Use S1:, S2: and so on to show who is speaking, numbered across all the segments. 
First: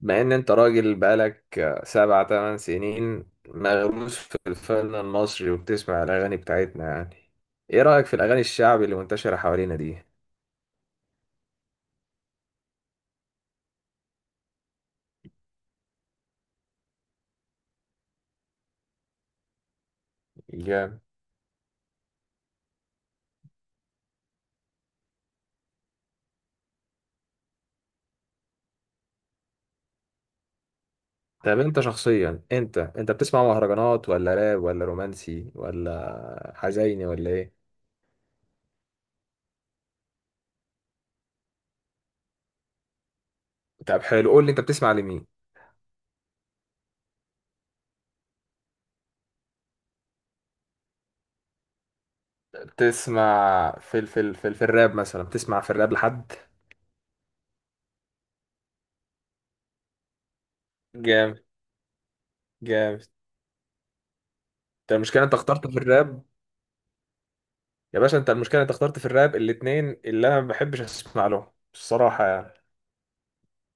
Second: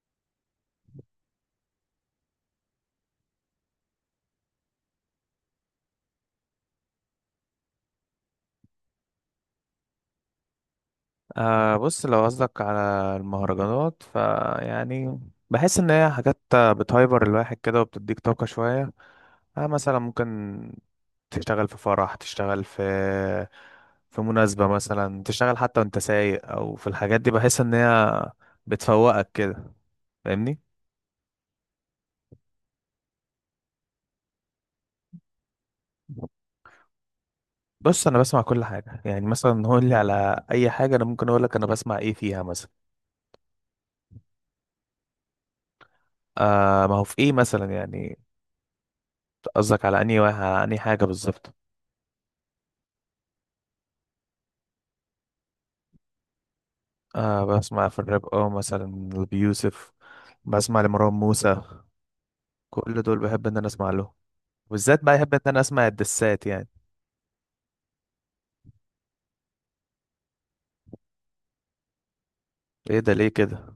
S1: مع ان انت راجل بقالك سبع تمن سنين مغروس في الفن المصري وبتسمع الاغاني بتاعتنا، يعني ايه رأيك في الاغاني الشعبي اللي منتشرة حوالينا دي؟
S2: آه بص، لو قصدك على المهرجانات فيعني بحس ان هي حاجات بتهايبر الواحد كده وبتديك طاقة شوية. آه مثلا ممكن
S1: جامد.
S2: تشتغل في فرح، تشتغل في مناسبة مثلا، تشتغل حتى وانت سايق او في الحاجات دي، بحس ان هي بتفوقك كده. فاهمني؟
S1: طب انت شخصيا انت بتسمع مهرجانات ولا راب ولا رومانسي ولا حزيني ولا ايه؟
S2: بص انا بسمع كل حاجة، يعني مثلا قول لي على اي حاجة انا ممكن اقول لك انا بسمع ايه فيها مثلا.
S1: طب حلو، قول لي انت بتسمع لمين.
S2: آه ما هو في ايه مثلا، يعني قصدك على على انهي حاجة بالظبط؟
S1: بتسمع في الراب مثلا، بتسمع في الراب لحد؟
S2: آه بسمع في الراب، اه مثلا، لأبي يوسف، بسمع لمروان
S1: جامد،
S2: موسى. كل
S1: جامد.
S2: دول بحب ان انا اسمع لهم،
S1: انت
S2: بالذات بقى
S1: المشكلة
S2: بحب
S1: انت
S2: ان انا
S1: اخترت في
S2: اسمع
S1: الراب.
S2: الدسات يعني.
S1: يا باشا، انت المشكله انت اخترت في الراب الاتنين اللي انا ما بحبش اسمع لهم الصراحه يعني.
S2: ايه ده ليه كده؟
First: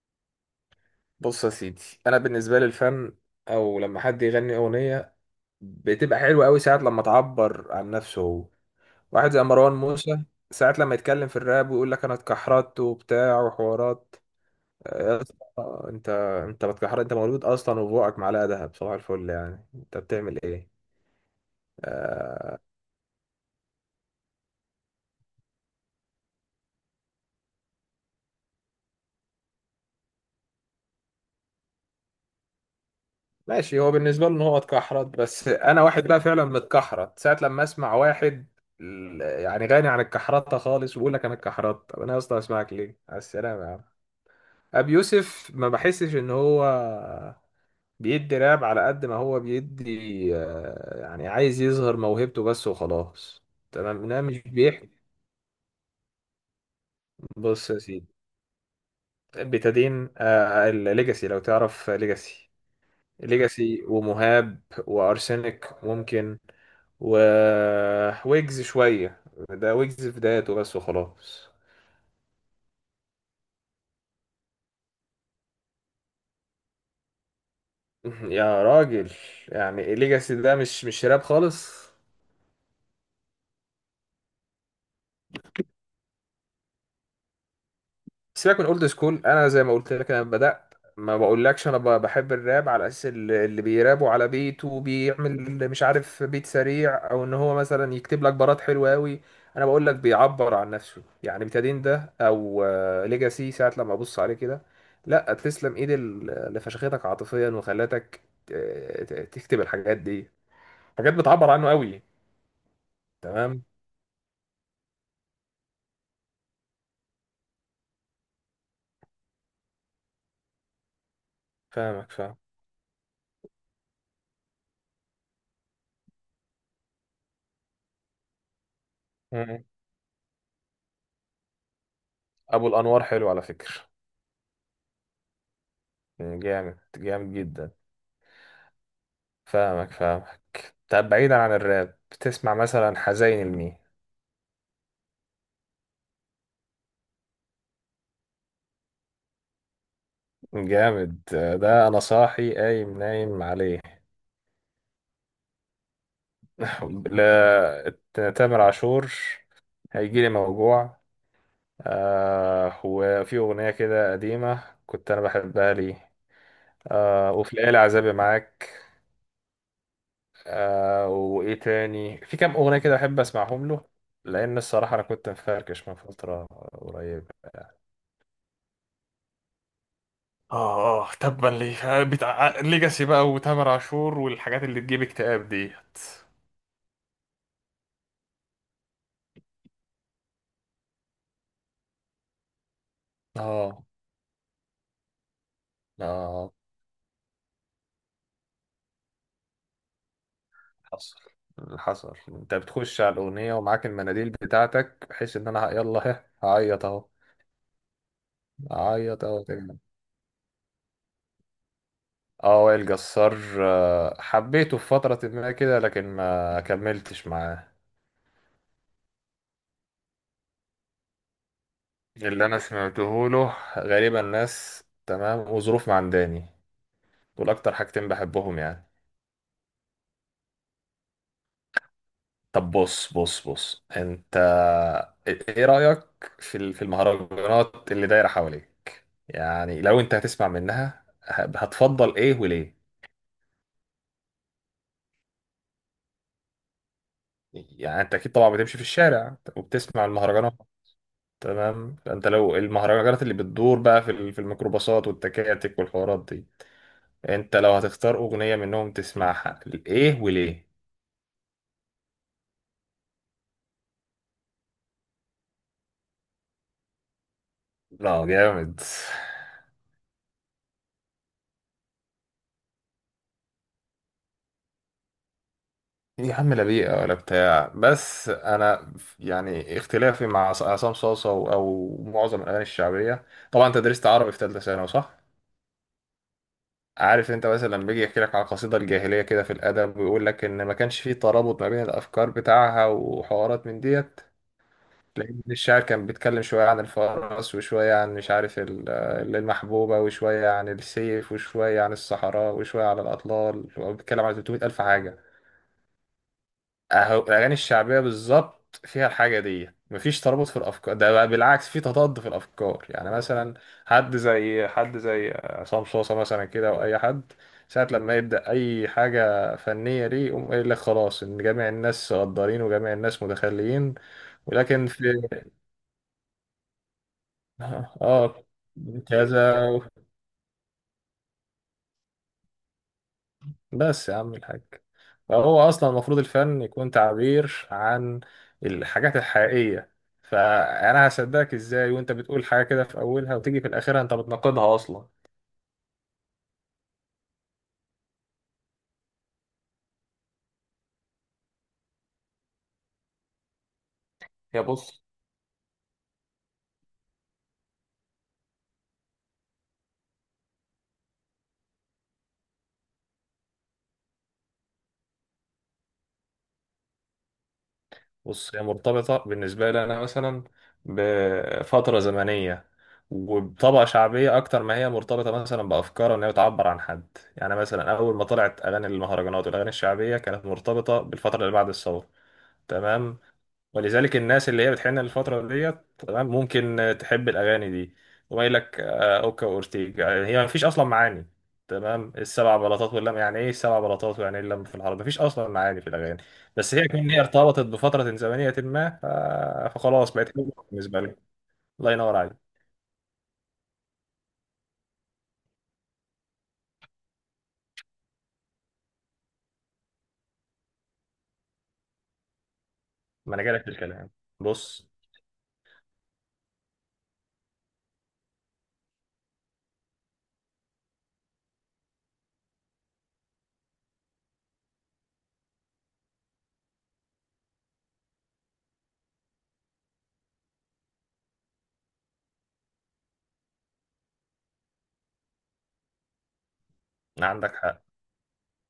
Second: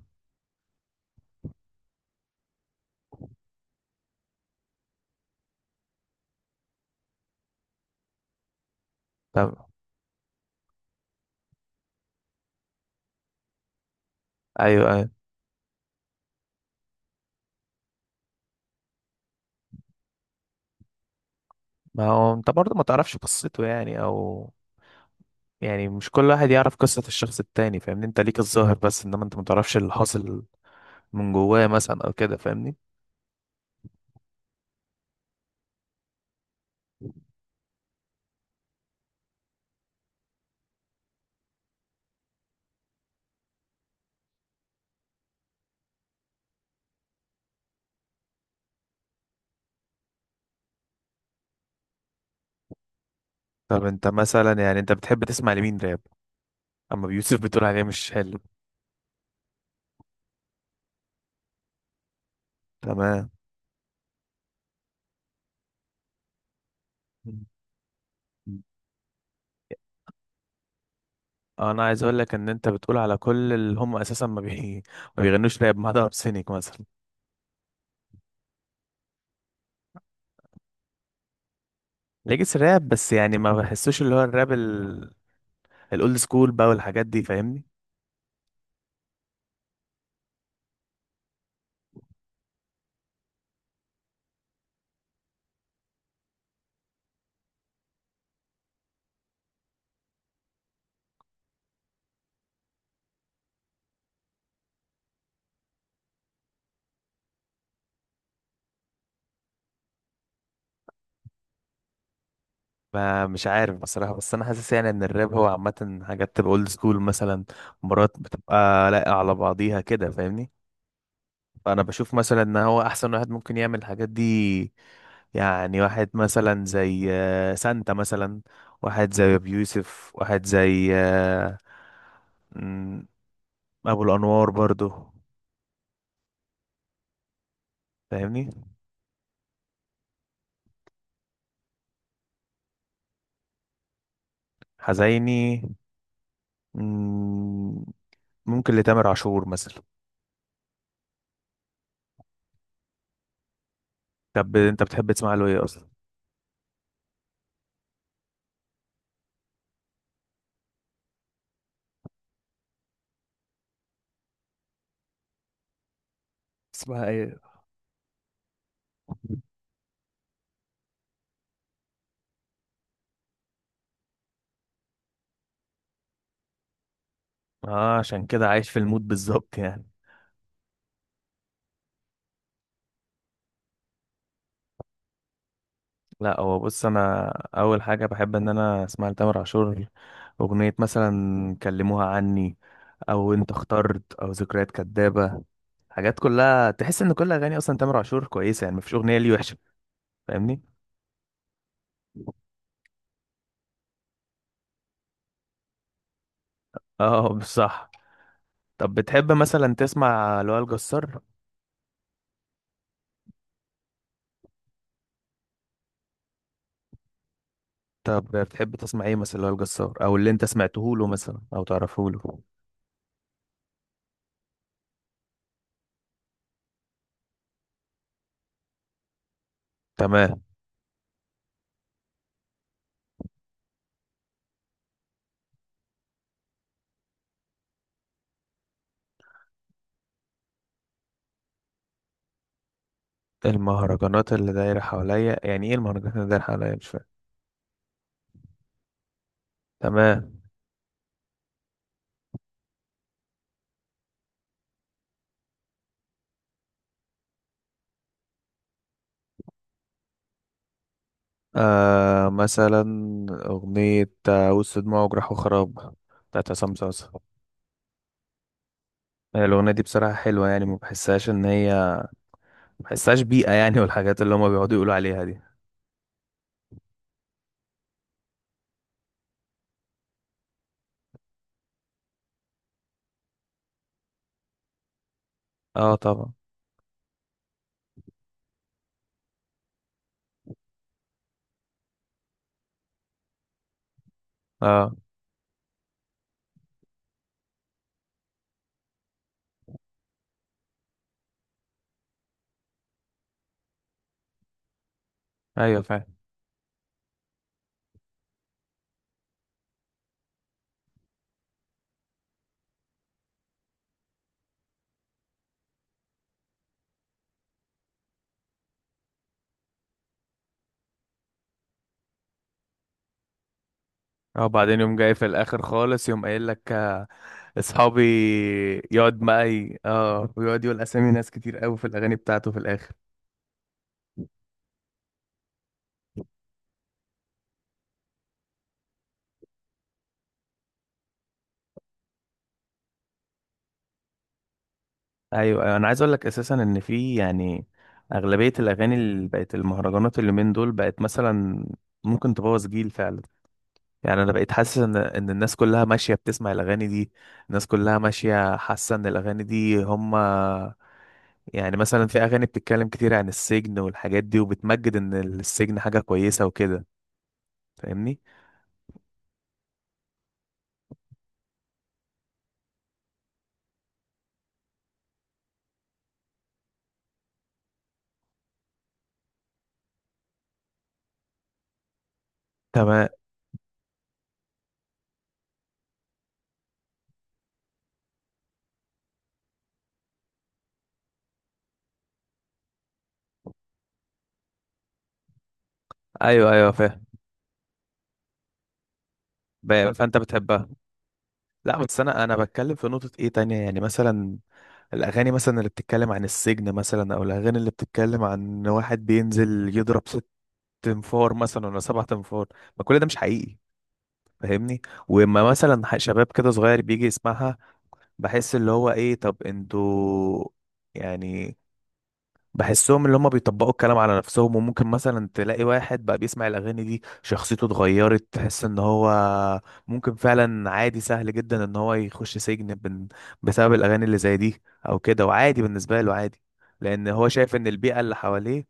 S1: بص يا سيدي، انا بالنسبه لي الفن او لما حد يغني اغنيه بتبقى حلوه قوي ساعات لما تعبر عن نفسه هو. واحد زي
S2: طب،
S1: مروان موسى ساعات لما يتكلم في الراب ويقول لك انا اتكحرت وبتاع وحوارات.
S2: ايوه ايوه،
S1: يا اسطى، انت بتكحرت؟ انت مولود اصلا وبوقك معلقه دهب، صباح الفل، يعني انت بتعمل ايه؟
S2: ما هو انت برضه ما تعرفش قصته يعني، او يعني مش كل واحد يعرف قصة الشخص التاني. فاهمني؟ انت ليك الظاهر بس، انما انت ما تعرفش اللي حاصل من جواه مثلا او كده. فاهمني؟
S1: ماشي، هو بالنسبة له ان هو اتكحرت، بس انا واحد بقى فعلا متكحرت ساعة لما اسمع واحد يعني غني عن الكحرطة خالص ويقول لك انا اتكحرت، طب انا اصلا اسمعك ليه؟ على السلامة يا عم. ابي يوسف ما بحسش ان هو بيدي راب على قد ما هو بيدي، يعني عايز يظهر موهبته بس وخلاص.
S2: طب
S1: تمام،
S2: انت
S1: انا مش
S2: مثلا، يعني
S1: بيحكي.
S2: انت بتحب تسمع لمين راب؟ اما بيوسف بتقول
S1: بص يا
S2: عليه مش
S1: سيدي،
S2: حلو؟
S1: بتدين الليجاسي لو تعرف ليجاسي.
S2: تمام.
S1: ليجاسي ومهاب وارسنال ممكن، و
S2: مم.
S1: ويجز شوية. ده ويجز في بدايته بس وخلاص.
S2: انا عايز اقول لك ان انت بتقول على كل اللي هم اساسا ما بي... ما بيغنوش راب، ما عدا ارسينيك مثلا.
S1: يا راجل، يعني ليجاسي ده مش راب خالص.
S2: ليجيس راب بس، يعني ما بحسوش اللي هو الراب الاولد سكول بقى والحاجات دي. فاهمني؟
S1: سيبك من اولد سكول، انا زي ما قلت لك انا بدات ما بقولكش انا بحب الراب على اساس اللي بيرابوا على بيت وبيعمل مش عارف بيت سريع او ان هو مثلا يكتب لك بارات حلوه قوي. انا بقول لك بيعبر عن نفسه يعني، بتادين ده او ليجاسي ساعه لما ابص عليه كده، لا تسلم ايد اللي فشختك عاطفيا وخلتك ت- تكتب الحاجات دي، حاجات بتعبر عنه قوي.
S2: ما مش
S1: تمام.
S2: عارف بصراحة، بس انا حاسس يعني ان الراب هو عامة حاجات بتبقى اولد سكول مثلا، مرات بتبقى لاققة على بعضيها كده. فاهمني؟ فانا
S1: فاهمك
S2: بشوف
S1: فاهم.
S2: مثلا ان هو احسن واحد ممكن يعمل الحاجات دي. يعني واحد مثلا زي سانتا مثلا، واحد زي ابو
S1: مم.
S2: يوسف، واحد زي
S1: ابو الانوار
S2: مم،
S1: حلو على فكره،
S2: ابو الانوار برضو.
S1: يعني جامد، جامد جدا.
S2: فاهمني؟
S1: فاهمك فاهمك. طب بعيدا عن الراب بتسمع مثلا حزين لمين؟
S2: حزيني، مم، ممكن لتامر عاشور مثلا.
S1: جامد، ده انا صاحي قايم نايم عليه.
S2: طب انت بتحب تسمع له ايه اصلا؟
S1: لا، تامر عاشور هيجيلي موجوع. آه، وفي اغنيه كده قديمه كنت انا بحبها لي.
S2: اسمها
S1: آه،
S2: ايه؟
S1: وفي الليالي عذابي معاك. آه، وايه تاني، في كام اغنيه كده بحب اسمعهم له، لان الصراحه انا كنت مفركش من فتره قريبه.
S2: اه عشان كده عايش في المود بالظبط يعني.
S1: اه اه، تبا ليه بتاع ليجاسي بقى وتامر عاشور والحاجات اللي تجيب اكتئاب ديت.
S2: لا هو بص انا، اول حاجه بحب ان انا اسمع لتامر عاشور اغنيه مثلا كلموها عني، او انت
S1: اه.
S2: اخترت، او ذكريات كدابه. حاجات
S1: لا.
S2: كلها تحس ان كل اغاني اصلا تامر عاشور كويسه، يعني مفيش اغنيه ليه وحشه. فاهمني؟
S1: حصل، حصل، انت بتخش على الاغنيه ومعاك المناديل بتاعتك بحيث ان انا يلا ها هعيط اهو،
S2: اه بصح. طب
S1: هعيط
S2: بتحب
S1: اهو،
S2: مثلا
S1: تمام.
S2: تسمع لوائل جسار؟
S1: اه وائل جسار، حبيته في فتره ما كده لكن ما كملتش معاه.
S2: طب بتحب تسمع ايه مثلا لوائل جسار، او اللي انت سمعته له مثلا او تعرفه له؟
S1: اللي انا سمعته له غالبا ناس تمام وظروف معنداني، دول اكتر حاجتين بحبهم يعني.
S2: تمام.
S1: طب بص، بص انت إيه رأيك في المهرجانات اللي دايرة حواليك؟ يعني لو انت هتسمع منها هتفضل ايه وليه؟
S2: المهرجانات اللي دايره حواليا، يعني ايه المهرجانات اللي دايره حواليا مش؟
S1: يعني انت اكيد طبعا بتمشي في الشارع وبتسمع
S2: تمام.
S1: المهرجانات. تمام، فانت لو المهرجانات اللي بتدور بقى في الميكروباصات والتكاتك والحوارات دي، انت لو هتختار اغنية منهم تسمعها، ايه وليه؟
S2: آه مثلا أغنية وسط دموع وجراح وخراب، بتاعت عصام صاصا.
S1: لا جامد.
S2: الأغنية دي بصراحة حلوة، يعني ما بحسهاش إن هي ما بحسهاش بيئة يعني، والحاجات اللي هما بيقعدوا يقولوا عليها دي.
S1: يا عم لا بيئة ولا بتاع، بس أنا يعني اختلافي مع عصام صاصة أو معظم الأغاني الشعبية. طبعا أنت درست عربي في تالتة ثانوي صح؟
S2: اه طبعا.
S1: عارف أنت مثلا لما بيجي يحكي لك على القصيدة الجاهلية كده في الأدب ويقول لك إن ما كانش فيه ترابط ما بين الأفكار بتاعها وحوارات من ديت.
S2: اه
S1: لأن الشاعر كان بيتكلم شوية عن الفرس وشوية عن مش عارف المحبوبة وشوية عن السيف وشوية عن الصحراء وشوية عن الأطلال وبيتكلم عن 300 ألف حاجة.
S2: ايوه فاهم.
S1: اهو الاغاني الشعبيه بالظبط فيها الحاجه دي، مفيش ترابط في الافكار، ده بقى بالعكس في تضاد في الافكار. يعني مثلا حد زي عصام صوصه مثلا كده او اي حد ساعه لما يبدا اي حاجه فنيه ليه يقوم قايل لك خلاص ان جميع الناس غدارين وجميع الناس متخليين
S2: اه بعدين
S1: ولكن
S2: يوم
S1: في.
S2: جاي في الآخر خالص يوم قايل لك أصحابي
S1: اه.
S2: يقعد
S1: كذا.
S2: معي، اه، ويقعد يقول أسامي ناس كتير قوي في الأغاني بتاعته في الآخر.
S1: بس يا عم الحاج، فهو اصلا المفروض الفن يكون تعبير عن الحاجات الحقيقيه. فانا هصدقك ازاي وانت بتقول حاجه كده في اولها وتيجي في الاخير انت بتناقضها اصلا؟
S2: ايوه ايوه، انا عايز اقول لك اساسا ان في يعني اغلبيه الاغاني اللي بقت المهرجانات اللي من دول بقت مثلا ممكن تبوظ جيل فعلا. يعني انا بقيت
S1: هي
S2: حاسس ان
S1: بص،
S2: ان الناس كلها ماشيه بتسمع الاغاني دي. الناس كلها ماشيه حاسه ان الاغاني دي هم، يعني مثلا في اغاني بتتكلم كتير عن السجن والحاجات دي وبتمجد ان السجن حاجه كويسه وكده. فاهمني؟
S1: هي مرتبطه بالنسبه لي انا مثلا بفتره زمنيه وبطبقه شعبيه اكتر ما هي مرتبطه مثلا بافكار ان هي بتعبر عن حد. يعني مثلا اول ما طلعت اغاني المهرجانات والاغاني الشعبيه كانت مرتبطه بالفتره اللي بعد الثوره.
S2: تمام،
S1: تمام، ولذلك الناس اللي هي بتحن الفترة ديت تمام ممكن تحب الأغاني دي. وما يقول لك أوكا وأورتيجا يعني هي ما فيش أصلا معاني. تمام السبع بلاطات واللم، يعني إيه السبع بلاطات ويعني إيه اللم في العرب، ما فيش أصلا معاني في الأغاني.
S2: ايوه ايوه
S1: بس هي
S2: فاهم.
S1: كمان هي ارتبطت بفترة زمنية ما فخلاص
S2: فانت
S1: بقت حلوة
S2: بتحبها؟
S1: بالنسبة لك.
S2: لا
S1: الله
S2: بس
S1: ينور
S2: انا
S1: عليك.
S2: بتكلم في نقطه ايه تانية، يعني مثلا الأغاني مثلا اللي بتتكلم عن السجن مثلا، أو الأغاني اللي بتتكلم عن إن واحد بينزل يضرب ست تنفار مثلا ولا سبع تنفار. ما كل ده مش
S1: ما أنا جاي
S2: حقيقي.
S1: لك في الكلام.
S2: فاهمني؟
S1: بص.
S2: وإما مثلا شباب كده صغير بيجي يسمعها، بحس اللي هو إيه طب انتوا يعني. بحسهم اللي هم بيطبقوا الكلام على نفسهم، وممكن مثلا تلاقي واحد بقى بيسمع الأغاني دي شخصيته اتغيرت، تحس ان هو ممكن فعلا عادي سهل جدا ان هو يخش سجن بسبب الأغاني اللي زي دي او كده. وعادي بالنسبة له عادي، لأن هو شايف
S1: عندك
S2: ان
S1: حق.
S2: البيئة اللي حواليه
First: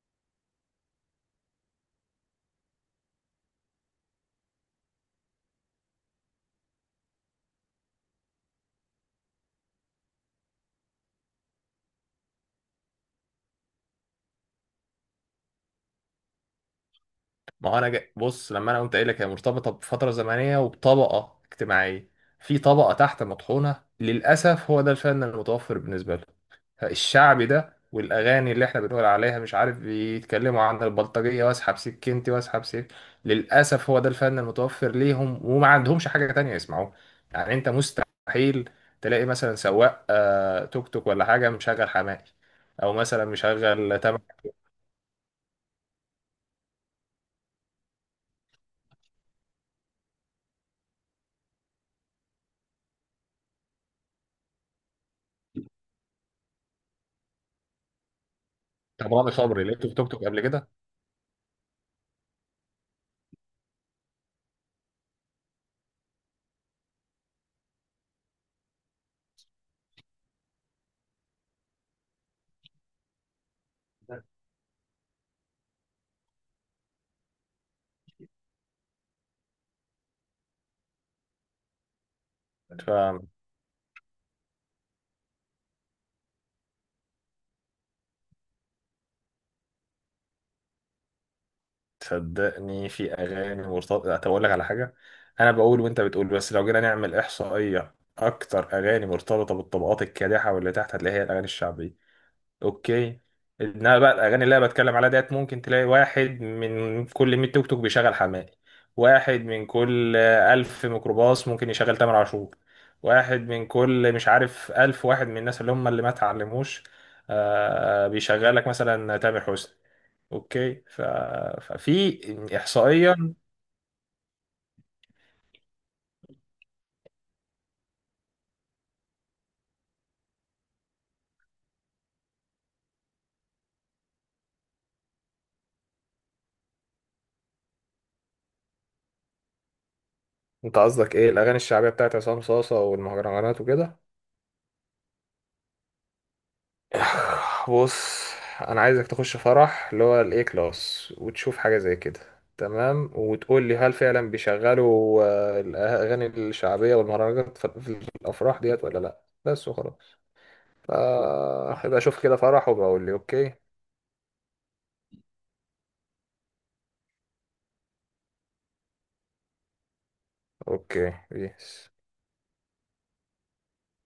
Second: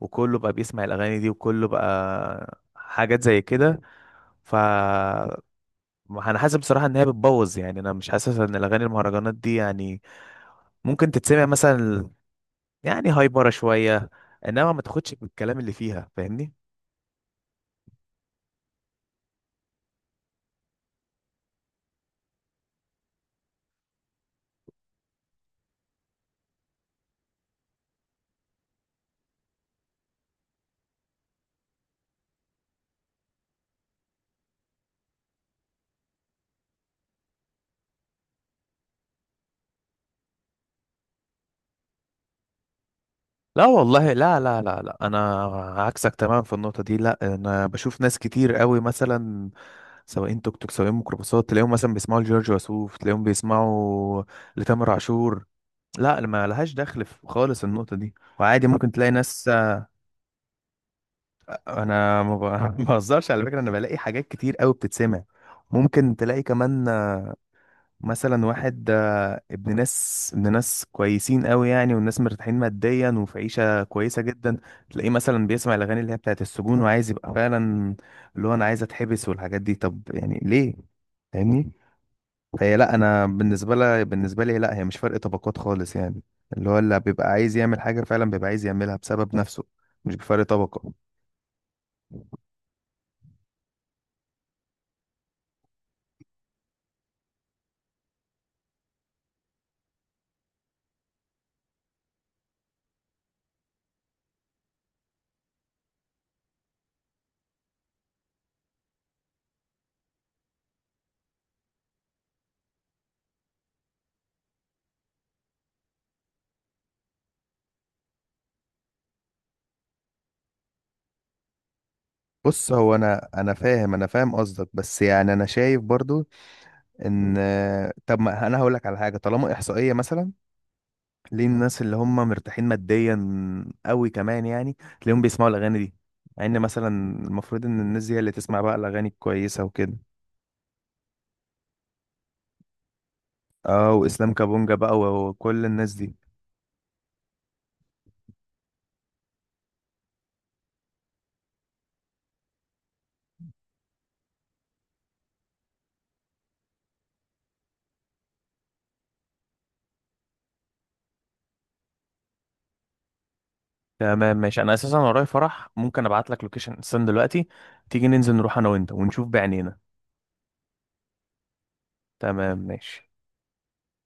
S2: وكله بقى بيسمع الأغاني دي وكله بقى حاجات زي كده. ف، انا حاسس بصراحة ان هي بتبوظ. يعني انا مش حاسس ان الأغاني المهرجانات دي يعني ممكن تتسمع مثلا، يعني هايبره شويه، انما ما تاخدش بالكلام اللي فيها. فاهمني؟
S1: ما هو انا بص لما انا قلت قايل لك هي مرتبطه بفتره زمنيه وبطبقه اجتماعيه. في طبقه تحت مطحونه، للاسف هو ده الفن المتوفر بالنسبه له، الشعبي ده، والاغاني اللي احنا بنقول عليها مش عارف بيتكلموا عن البلطجيه واسحب سكينتي واسحب سك. للاسف هو ده الفن المتوفر ليهم وما عندهمش حاجه تانية يسمعوها. يعني انت مستحيل تلاقي مثلا سواق توك توك ولا حاجه مشغل حماقي او مثلا
S2: لا
S1: مشغل
S2: والله،
S1: تامر.
S2: لا لا لا لا، انا عكسك تماما في النقطه دي. لا انا بشوف ناس كتير قوي مثلا سواقين توك توك، سواقين ميكروباصات، تلاقيهم مثلا بيسمعوا لجورج وسوف، تلاقيهم بيسمعوا لتامر عاشور. لا ما لهاش دخل في خالص النقطه دي. وعادي ممكن تلاقي
S1: طب رامي
S2: ناس.
S1: صبري لقيته في توك توك قبل
S2: انا ما ب- ما بهزرش على فكره، انا بلاقي حاجات كتير قوي بتتسمع. ممكن تلاقي كمان مثلا واحد ابن ناس، ابن ناس كويسين قوي يعني، والناس مرتاحين ماديا وفي عيشة كويسة جدا، تلاقيه مثلا بيسمع الأغاني اللي هي بتاعت السجون وعايز يبقى فعلا اللي هو أنا عايز أتحبس والحاجات دي. طب يعني ليه؟ فاهمني؟ فهي لا،
S1: كده.
S2: أنا بالنسبة لي، لا هي مش فرق طبقات خالص يعني. اللي هو اللي بيبقى عايز يعمل حاجة فعلا بيبقى عايز يعملها بسبب نفسه، مش بفرق طبقة.
S1: صدقني في اغاني مرتبطه. طب اقول لك على حاجه، انا بقول وانت بتقول، بس لو جينا نعمل احصائيه اكتر اغاني مرتبطه بالطبقات الكادحه واللي تحت هتلاقي هي الاغاني الشعبيه. اوكي، انما بقى الاغاني اللي انا بتكلم عليها ديت ممكن تلاقي واحد من كل 100 توك توك بيشغل حماقي، واحد من كل 1000 ميكروباص ممكن يشغل تامر عاشور، واحد من كل مش عارف 1000 واحد من الناس اللي هم اللي ما اتعلموش بيشغلك مثلا تامر حسني. اوكي ففي
S2: بص هو انا
S1: احصائيا.
S2: انا فاهم، انا فاهم قصدك، بس يعني انا شايف برضو ان، طب ما انا هقول لك على حاجه، طالما احصائيه مثلا، ليه الناس اللي هم مرتاحين ماديا قوي كمان يعني تلاقيهم بيسمعوا الاغاني دي؟ مع ان مثلا المفروض ان الناس دي هي اللي تسمع بقى الاغاني الكويسه وكده.
S1: انت قصدك ايه، الاغاني الشعبيه بتاعت عصام صاصه والمهرجانات
S2: اه،
S1: وكده؟
S2: واسلام كابونجا بقى وكل الناس دي.
S1: بص، انا عايزك تخش فرح اللي هو الاي كلاس وتشوف حاجه زي كده. تمام، وتقول لي هل فعلا بيشغلوا الاغاني الشعبيه والمهرجانات في في الافراح ديت ولا لا، بس وخلاص. هبقى اشوف كده فرح وبقول لي اوكي.
S2: تمام ماشي، انا اساسا ورايا فرح، ممكن ابعت لك لوكيشن. استنى دلوقتي، تيجي ننزل نروح انا وانت ونشوف بعينينا.
S1: اوكي بيس.
S2: تمام ماشي.